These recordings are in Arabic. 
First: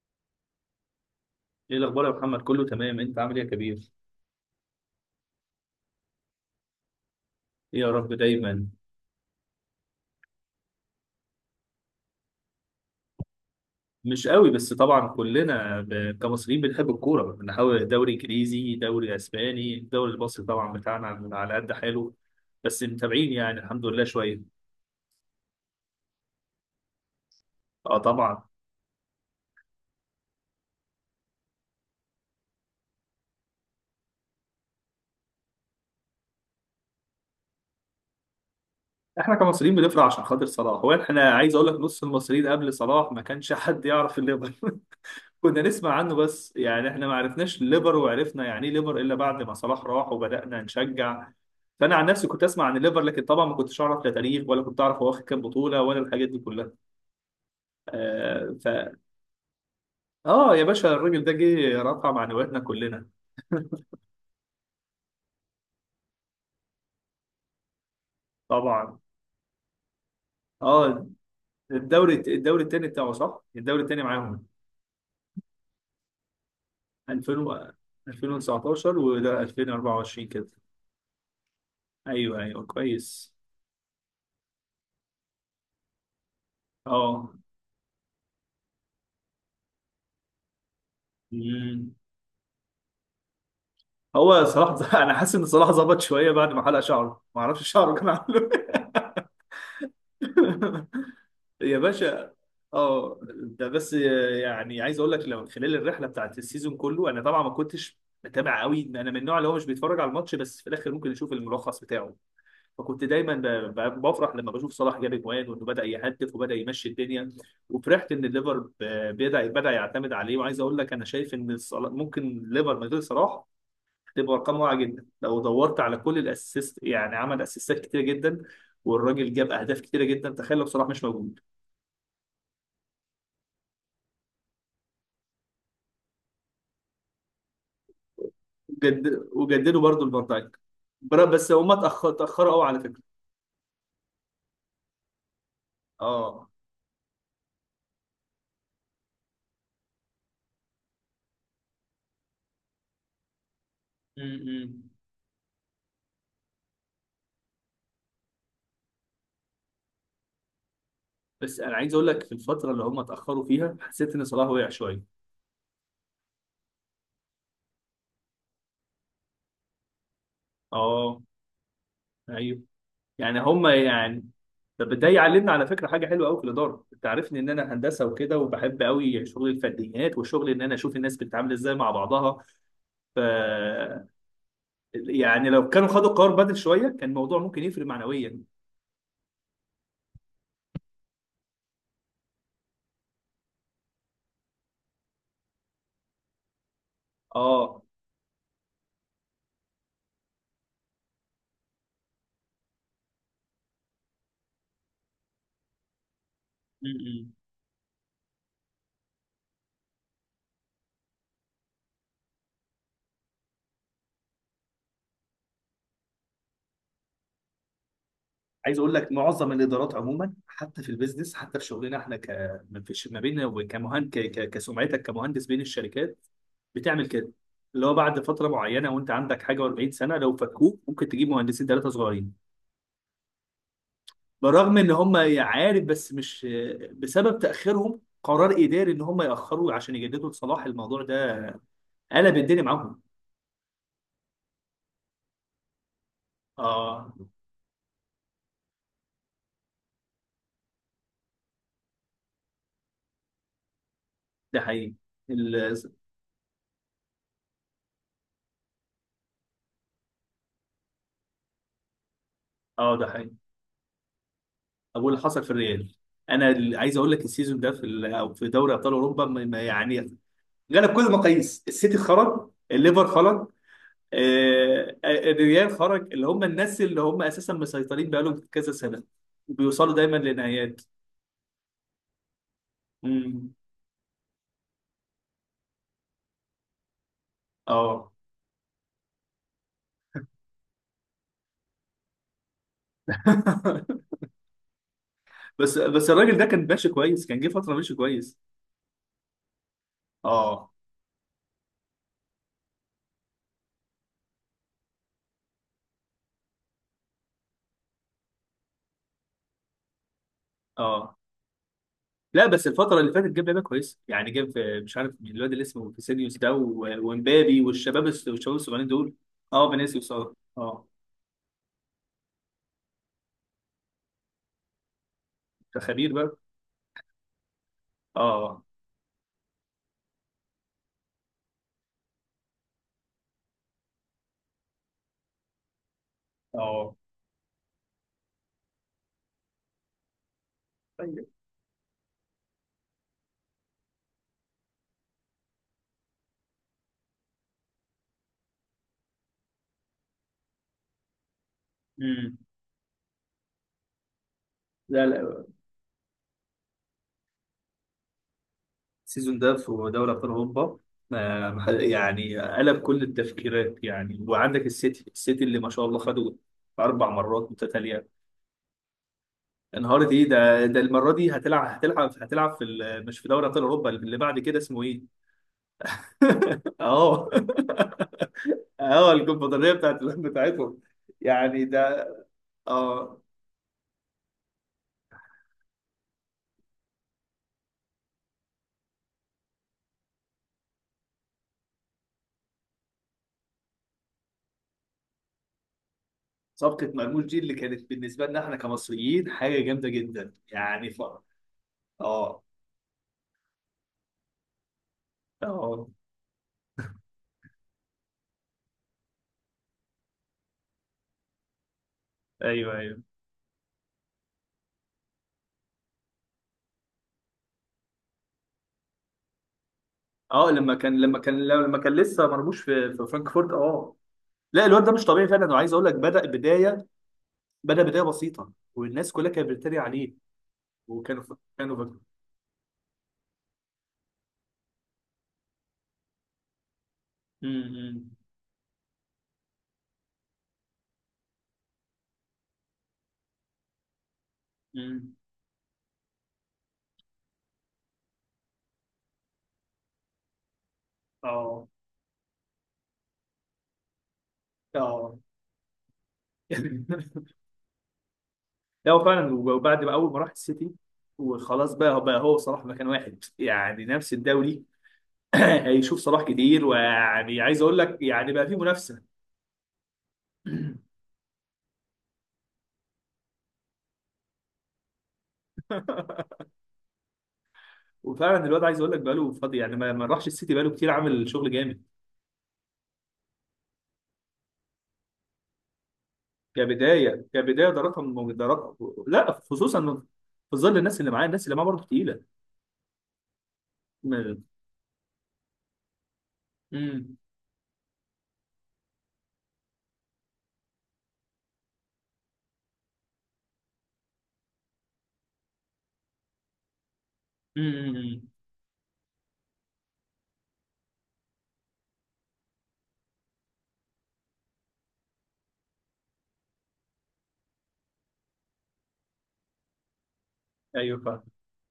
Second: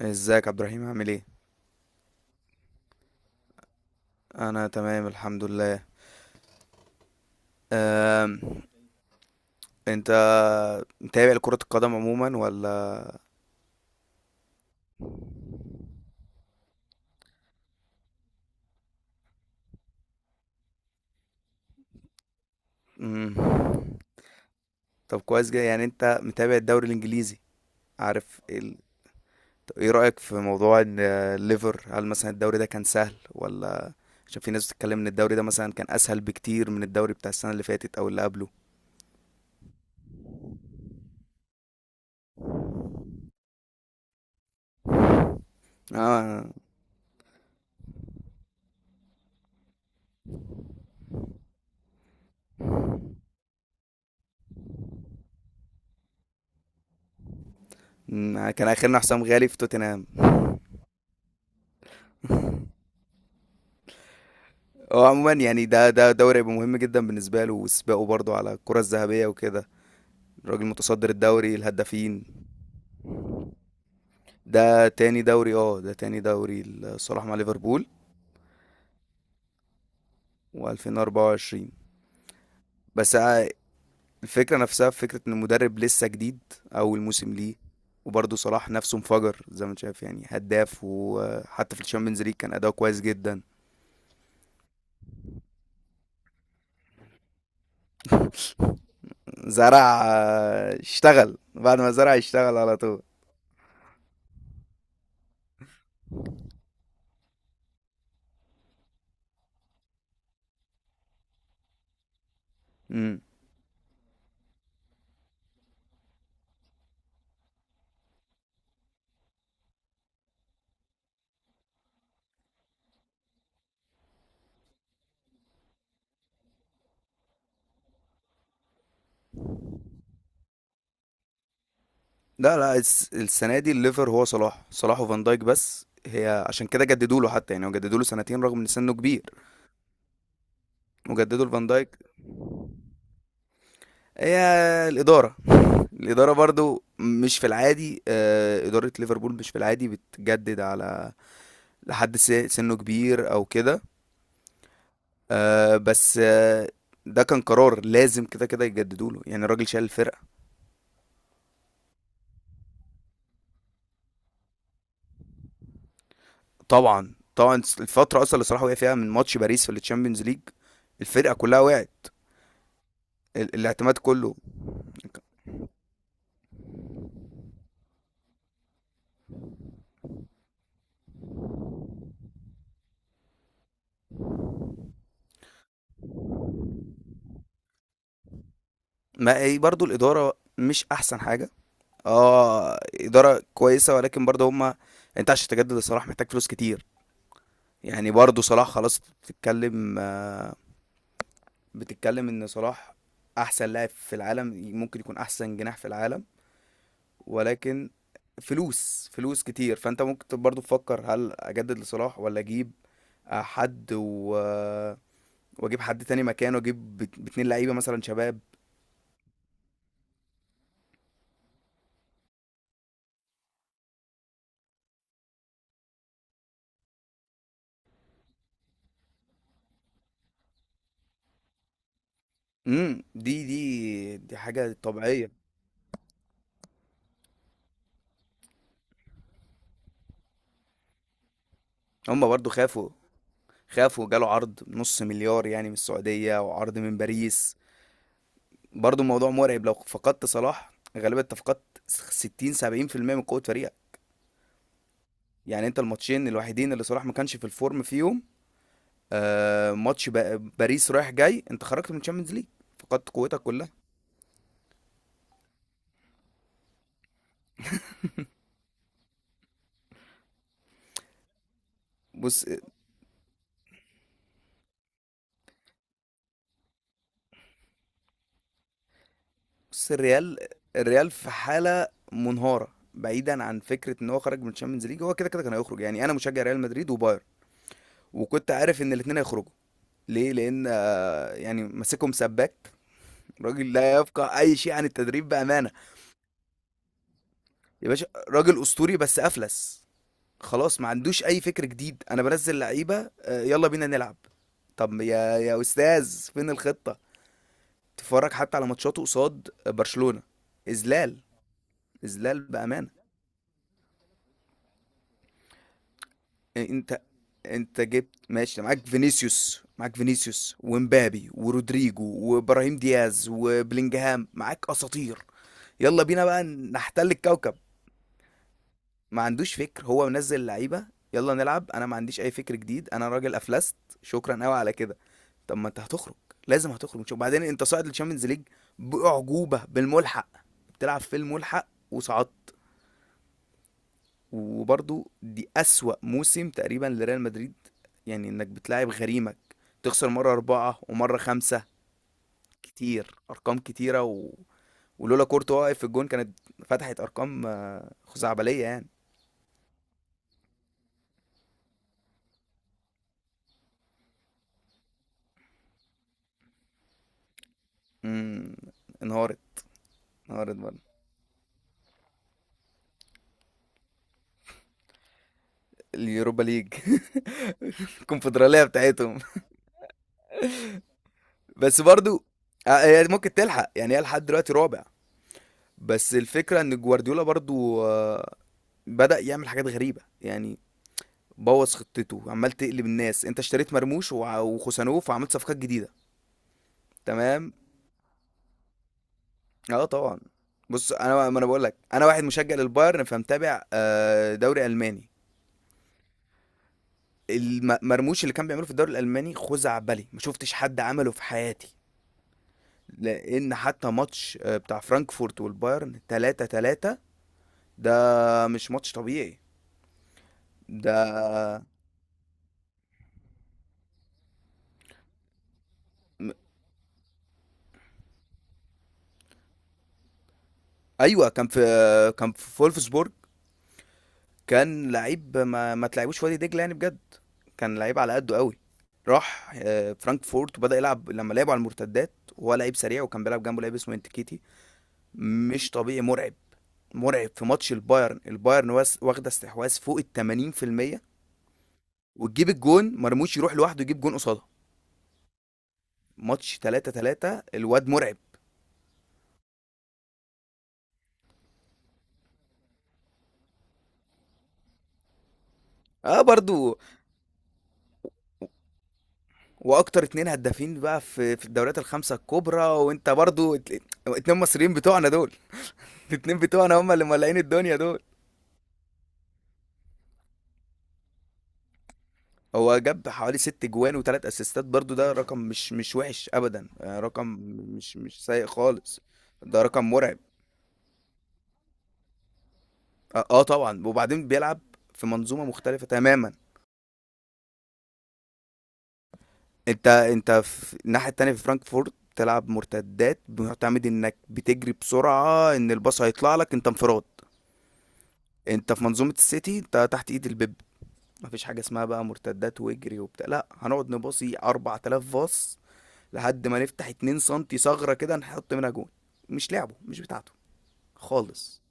ازيك عبد الرحيم؟ عامل ايه؟ ايه الاخبار يا محمد؟ كله تمام؟ انت عامل ايه يا كبير؟ انا تمام الحمد لله. ايه يا رب، أم... دايما. انت متابع لكرة القدم عموما ولا؟ مش قوي، بس طبعا كلنا كمصريين بنحب الكوره، بنحاول دوري انجليزي، دوري اسباني، الدوري المصري طبعا بتاعنا على قد حاله. بس متابعين مم. يعني الحمد لله شويه. طب كويس جدا، يعني انت متابع الدوري الانجليزي. اه، عارف طبعا. ال... طب ايه رأيك في موضوع ان الليفر، هل مثلا الدوري ده كان سهل ولا؟ عشان في ناس بتتكلم ان الدوري ده مثلا كان اسهل بكتير من الدوري بتاع السنة اللي فاتت او اللي قبله. احنا كمصريين بنفرح عشان خاطر صلاح. هو احنا عايز اقول لك، نص المصريين قبل صلاح ما كانش حد يعرف الليفر. كنا نسمع عنه اه. بس، يعني احنا ما عرفناش ليفر، وعرفنا يعني ايه ليفر الا بعد ما صلاح راح وبدأنا نشجع. فانا عن نفسي كنت اسمع عن الليفر، لكن طبعا ما كنتش اعرف لا تاريخ، ولا كنت اعرف هو واخد كام بطولة، ولا الحاجات دي كلها. آه ف كان اخرنا حسام غالي في توتنهام. اه، يا باشا، الراجل ده جه رفع معنوياتنا كلنا. هو عموما يعني ده دوري هيبقى مهم جدا بالنسبة له، وسباقه برضه على الكرة طبعا. الذهبية وكده. الراجل اه. متصدر الدوري الدوري الهدافين. الدوري الثاني بتاعه، صح. الدوري الثاني معاهم. ده تاني دوري، اه، ده تاني دوري الصراحة مع 2000 ليفربول. 2019، وده 2024 كده. و2024. ايوه، ايوه، بس كويس. الفكرة نفسها، في فكرة ان المدرب لسه جديد، اول اه. موسم ليه. وبرضه صلاح نفسه انفجر زي ما انت شايف، يعني هداف، وحتى في الشامبيونز ليج كان اداؤه كويس جدا. هو صلاح انا حاسس ان صلاح ظبط شويه بعد ما حلق شعره. ما اعرفش شعره كان عامله. زرع، اشتغل إيه يا بعد ما زرع، باشا. اشتغل على طول. اه، ده بس. يعني عايز اقول لك، لو خلال الرحله بتاعت السيزون كله انا طبعا ما كنتش متابع قوي. انا من النوع اللي هو مش بيتفرج على الماتش، بس في الاخر ممكن يشوف الملخص بتاعه. فكنت مم. دايما بفرح لما بشوف صلاح جاب اجوان، وانه بدا يهدف وبدا يمشي الدنيا. وفرحت ان الليفر بدا يعتمد عليه. وعايز اقول لك، انا شايف ان ممكن الليفر من غير صلاح تبقى ارقام واعيه جدا. لو دورت على كل الاسيست، يعني عمل اسيستات كتيره جدا، والراجل جاب اهداف كتيره جدا. تخيل لو صلاح مش موجود. لا لا، السنة دي الليفر هو صلاح، صلاح وفان دايك بس. هي عشان كده جددوا له، حتى يعني هو جددوا له سنتين رغم ان سنه كبير. وجد... وجددوا برضه لفان دايك. وجددوا بس لفان هما دايك. اتاخروا قوي على فكره. هي الإدارة الإدارة اه. برضو مش في العادي، إدارة ليفربول مش في العادي بتجدد على لحد سنه كبير أو كده. امم آه، بس آه، ده كان قرار لازم كده كده يجددوا له، يعني الراجل شال الفرقة. بس انا عايز اقول لك، في الفتره اللي هما اتاخروا فيها حسيت ان صلاح وقع شويه. طبعا طبعا. الفترة أصلا اللي صلاح وقع فيها من ماتش باريس في التشامبيونز ليج، اه. الفرقة كلها وقعت. ايوه، يعني هما الاعتماد يعني. كله. طب ده يعلمنا على فكره حاجه حلوه قوي في الاداره. انت عارفني ان انا هندسه وكده، وبحب قوي شغل الفرديات، وشغل ان انا اشوف الناس بتتعامل ازاي مع بعضها. ف يعني لو كانوا خدوا قرار بدل شويه كان الموضوع ممكن يفرق معنويا. ما هي برضو الإدارة مش أحسن حاجة. اه، اداره كويسه ولكن برضه هما. انت عشان تجدد لصلاح محتاج فلوس كتير. اه. يعني برضه صلاح خلاص بتتكلم ان صلاح احسن لاعب في العالم، ممكن يكون احسن جناح في العالم. م-م. ولكن فلوس، فلوس كتير، فانت ممكن برضه تفكر هل اجدد لصلاح ولا اجيب آه، حد و... آه، واجيب حد تاني مكانه، اجيب باتنين لعيبه مثلا شباب. عايز اقول لك، معظم الادارات عموما، حتى في البيزنس، حتى في شغلنا احنا ما بيننا وكمهن كسمعتك كمهندس بين الشركات بتعمل كده. اللي هو بعد فتره معينه وانت عندك حاجه و40 سنه، لو فكوك ممكن تجيب مهندسين ثلاثه صغيرين. دي حاجه بالرغم ان هم، طبيعيه. عارف، بس مش بسبب تاخيرهم. قرار اداري ان هم ياخروا عشان يجددوا لصلاح الموضوع ده هما قلب برضه الدنيا خافوا. معاهم. خاف وجاله عرض نص مليار يعني من السعودية، وعرض من اه، باريس. برضو الموضوع مرعب، لو فقدت صلاح غالبا انت فقدت 60 70% من قوة فريقك. ده حقيقي. يعني انت الماتشين الوحيدين اللي صلاح ما كانش في الفورم فيهم، ماتش باريس رايح جاي، انت خرجت من الشامبيونز ليج، اه، ده فقدت حقيقي. قوتك كلها. اقول اللي حصل في الريال. انا اللي عايز اقول لك، السيزون ده أو في دوري ابطال اوروبا ما يعني غلب كل المقاييس. السيتي بص خرج، الليفر خرج، الريال خرج. اللي هم الناس اللي هم اساسا مسيطرين بقالهم كذا سنه بص، وبيوصلوا دايما الريال، لنهايات. الريال في حالة منهارة. بعيدا امم عن فكرة ان هو خرج من الشامبيونز ليج، هو كده كده كان هيخرج. يعني انا مشجع ريال مدريد وبايرن، اه. وكنت عارف ان الاتنين هيخرجوا. ليه؟ لان يعني ماسكهم سباك، راجل لا يفقه اي شيء عن التدريب بامانه. بس الراجل ده كان ماشي كويس، كان جه فتره يا ماشي باشا كويس. راجل اسطوري بس افلس. اه، خلاص ما عندوش اي فكر جديد، انا بنزل لعيبه، يلا بينا نلعب. طب يا يا استاذ فين الخطه؟ تتفرج حتى على ماتشاته قصاد برشلونه، اه. اذلال. اذلال لا بس بامانه. الفترة اللي فاتت جاب لعيبة كويسة. يعني جاب، مش عارف مين الواد اللي اسمه فيسينيوس ده انت ومبابي انت جبت والشباب ماشي، معاك الصغيرين دول. فينيسيوس، اه معاك فينيسيوس، اه، فينيسيوس اه. ومبابي ورودريجو وابراهيم دياز وبلينجهام، معاك اساطير. ده يلا خبير بينا بقى. بقى نحتل الكوكب. اه، ما عندوش فكر، هو منزل لعيبه، يلا نلعب، انا ما عنديش اي فكر جديد، انا راجل افلست. شكرا قوي على كده. طب ما انت هتخرج، لازم اه. هتخرج، مش وبعدين انت صاعد للشامبيونز ليج باعجوبه بالملحق، بتلعب في طيب. الملحق وصعدت. وبرضو دي اسوأ موسم تقريبا لريال مدريد، يعني انك بتلاعب غريمك تخسر مره اربعه ومره خمسه، امم كتير ارقام كتيره و... لا، ولولا لا. كورتوا واقف في الجون كانت فتحت ارقام خزعبليه يعني. السيزون ده في دوري ابطال اوروبا يعني قلب كل التفكيرات. يعني وعندك السيتي اللي ما شاء الله خدوا اربع مرات متتاليه. امم انهارت. انهارت. ايه انهارت ده برضه. المره دي هتلعب مش في دوري ابطال اوروبا. اللي بعد كده اسمه ايه؟ اليوروبا ليج. اه. الكونفدراليه اه، بتاعتهم. الكونفدراليه بتاعتهم. يعني بس ده. برضو هي اه. ممكن تلحق يعني، هي لحد دلوقتي رابع. بس الفكره ان جوارديولا برضو بدأ يعمل حاجات غريبه يعني، بوظ خطته، عمال تقلب الناس، انت اشتريت مرموش وع- وخوسانوف وعملت صفقات جديده. صفقه مرموش دي تمام. اللي كانت بالنسبه لنا احنا كمصريين حاجه اه جامده طبعا. جدا. يعني بص، انا ما انا بقول لك انا واحد اه، مشجع للبايرن، فمتابع دوري الماني. اه. المرموش اللي كان بيعمله في الدوري الالماني خزعبلي، ما شفتش حد عمله في حياتي. ايوه، ايوه. لان حتى ماتش بتاع فرانكفورت والبايرن 3-3، ده مش ماتش طبيعي. اه، لما كان، لما كان ده لما كان لسه مرموش في فرانكفورت، اه. لا الواد ده مش طبيعي فعلا. انا عايز اقول لك، بدا م- بدايه، بدا بدايه بسيطه، والناس كلها كانت بتتريق عليه. وكانوا، ايوه، كان في، كانوا كان في فولفسبورج، كان لعيب ما تلعبوش في وادي دجله يعني بجد، كان لعيب امم على قده قوي. راح فرانكفورت وبدأ يلعب لما لعبوا على المرتدات. هو لعيب سريع، وكان بيلعب جنبه لعيب اسمه انتكيتي، امم مش طبيعي، مرعب. مرعب. في ماتش البايرن، البايرن واخده استحواذ فوق ال 80%، اه، وتجيب الجون، مرموش يروح لوحده يجيب جون قصادها. اه. ماتش 3 3 الواد مرعب. لا هو فعلا. وبعد ما، اول ما راح السيتي، وخلاص بقى هو صلاح مكان واحد يعني نفس الدوري. هيشوف صلاح اه كتير. برضو، ويعني عايز اقول لك يعني، بقى في منافسه. واكتر اتنين هدافين بقى في الدوريات الخمسه الكبرى. وانت برضو اتنين مصريين بتوعنا دول، الاتنين بتوعنا هم اللي مولعين الدنيا دول. وفعلا الواد، عايز اقول لك بقى له فاضي، يعني ما راحش السيتي. بقى له كتير عامل شغل جامد. هو جاب حوالي ست جوان وتلات اسيستات برضو، ده رقم مش وحش ابدا، رقم كبدايه ده مش رقم ده سيء رقم خالص، لا، ده رقم خصوصا مرعب. في ظل الناس اللي معاه برضه تقيله. اه طبعا. وبعدين امم بيلعب في منظومه مختلفه تماما. امم انت في الناحيه التانيه، في فرانكفورت بتلعب مرتدات، بتعتمد انك بتجري بسرعه، ان الباص هيطلع لك انت انفراد. أمم. انت في منظومه السيتي، انت تحت ايد البيب، مفيش حاجه اسمها بقى مرتدات واجري وبتاع، لا هنقعد نباصي 4000 باص لحد ما نفتح 2 سم ثغره كده نحط منها جون. مش لعبه، مش بتاعته ايوه فاهم. خالص.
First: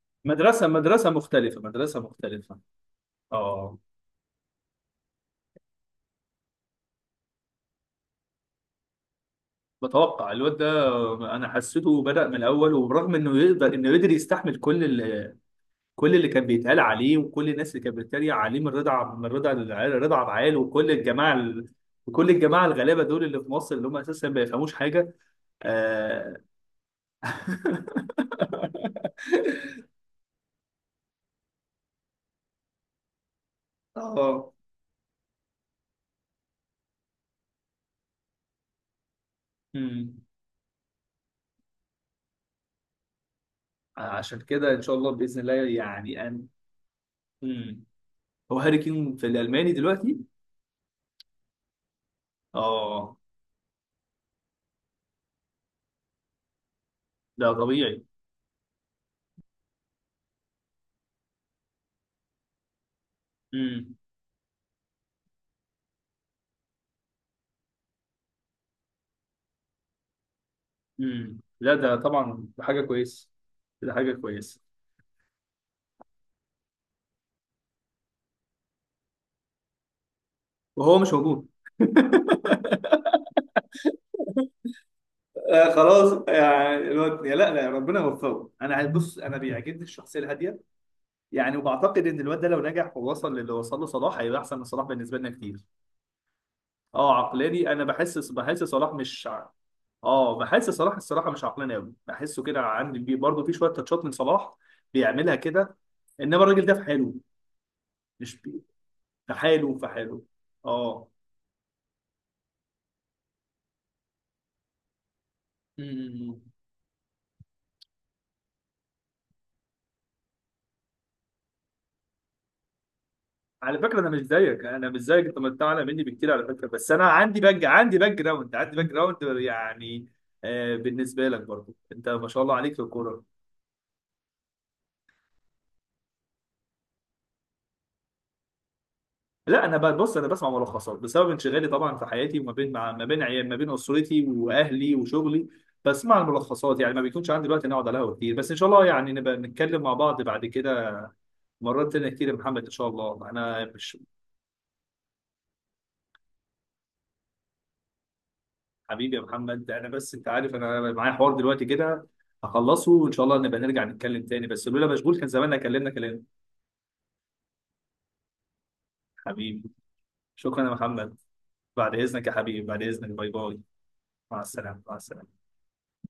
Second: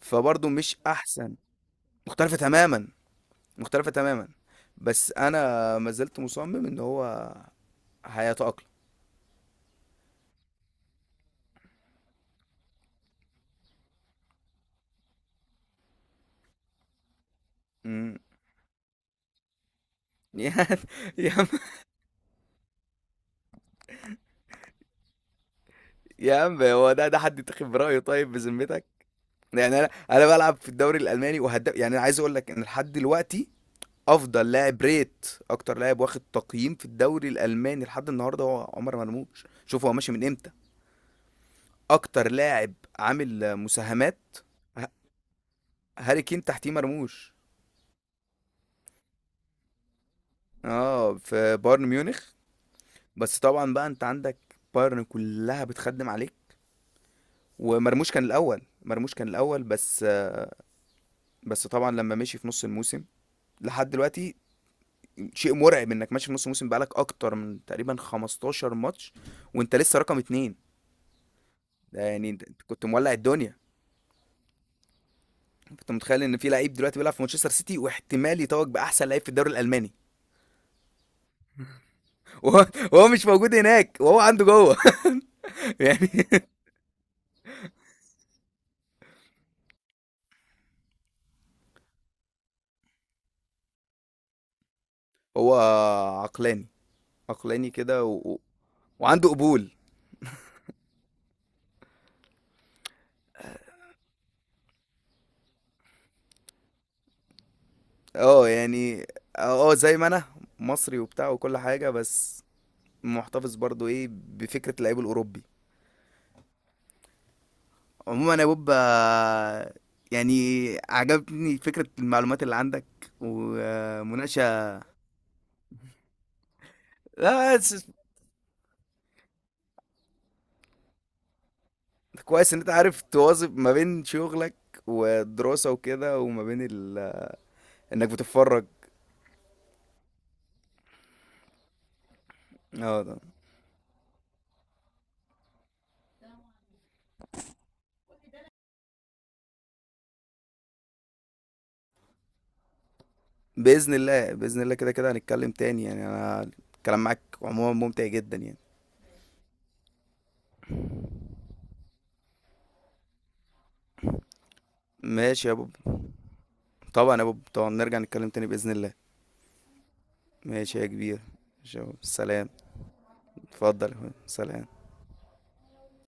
فبرضه مدرسه مش مدرسه احسن، مختلفه، مدرسه مختلفه مختلفه. تماما، اه. مختلفه تماما. بس انا ما زلت مصمم ان هو هيتأقلم. بتوقع الواد ده انا حسيته بدأ من الاول. وبرغم انه يقدر يستحمل كل كل اللي كان بيتقال عليه، وكل الناس اللي كانت مم. بتتريق عليه، رضا عبد العال، يعني وكل الجماعه الغلابه دول اللي في مصر، اللي هم اساسا ما بيفهموش حاجه. يا اه. عم، هو ده حد يتاخد برأيه طيب بذمتك؟ يعني انا انا بلعب في الدوري الالماني وهداف، يعني انا عايز اقول لك ان لحد دلوقتي افضل آه. لاعب ريت، اكتر لاعب واخد تقييم في الدوري الالماني لحد النهارده هو عمر مرموش. شوف هو ماشي من أمم. امتى. اكتر لاعب عامل مساهمات. عشان كده ان ه- شاء الله باذن الله، هاري يعني كين ان، تحتيه مرموش. أمم. هو هاري كين في الالماني دلوقتي؟ اه، في بايرن ميونخ. اه. بس طبعا بقى انت عندك بايرن كلها بتخدم عليك. ده طبيعي. ومرموش كان الاول، مرموش كان الاول. بس بس طبعا لما مشي في نص الموسم لحد دلوقتي، شيء مرعب انك ماشي في نص موسم بقالك اكتر من تقريبا 15 ماتش وانت لسه رقم اتنين. لا ده ده يعني انت، طبعا، أنت ده حاجة كنت مولع كويسة. الدنيا. ده حاجة كويسة. انت متخيل ان في لعيب دلوقتي بيلعب في مانشستر سيتي واحتمال يتوج باحسن لعيب في الدوري الالماني، وهو مش موجود. وهو وهو مش موجود هناك وهو عنده جوه. خلاص، يعني يعني الواد، يا لا لا، ربنا يوفقه. انا، بص، انا بيعجبني الشخصيه الهاديه. يعني وبعتقد ان الواد ده لو نجح ووصل للي وصل له صلاح، هيبقى احسن من صلاح بالنسبه لنا هو كتير. عقلاني، اه، عقلاني عقلاني. انا كده بحس بحس صلاح مش وعنده قبول. اه، بحس صلاح الصراحه مش عقلاني قوي. بحسه كده عندي. بي برضه في شويه تاتشات من صلاح بيعملها كده. انما الراجل ده في حاله. مش اه بي- يعني، في اه حاله، في زي ما حاله. انا مصري اه. وبتاع وكل حاجه، بس محتفظ برضو ايه بفكره اللعيب الاوروبي. مم. عموما يا بوب، يعني عجبتني فكرة المعلومات اللي عندك على فكره انا مش زيك. ومناقشة. اعلى مني بكتير على فكره. بس انا عندي لا باك س- عندي باك جراوند عندي باك جراوند يعني. بالنسبه لك برضو انت ما شاء كويس الله ان انت عليك في عارف الكوره. تواظب ما بين شغلك والدراسة وكده وما بين انك بتتفرج. لا انا بقى، بص، انا بسمع ملخصات بسبب انشغالي طبعا في حياتي، وما بين اه ما ده. بين عيال، ما بين اسرتي واهلي وشغلي. بسمع الملخصات. يعني ما بيكونش عندي وقت اني اقعد على القهوه كتير. بس ان شاء الله يعني نبقى نتكلم مع بعض بعد كده مرات تانية كتير يا محمد، ان شاء الله. انا بإذن مش، الله، بإذن الله، كده كده هنتكلم تاني. يعني انا الكلام معاك عموما ممتع جدا يعني. حبيبي يا محمد، انا بس انت عارف انا معايا حوار دلوقتي كده هخلصه، وان شاء الله نبقى نرجع نتكلم تاني. بس لولا مشغول كان ماشي يا زماننا بوب. كلمنا كلام. طبعا يا بوب، طبعا نرجع نتكلم تاني بإذن الله. حبيبي، شكرا يا ماشي يا محمد. كبير. شو بعد اذنك يا سلام. حبيبي، بعد اذنك، باي باي. اتفضل يا أخويا. مع السلامه، سلام. مع السلامه.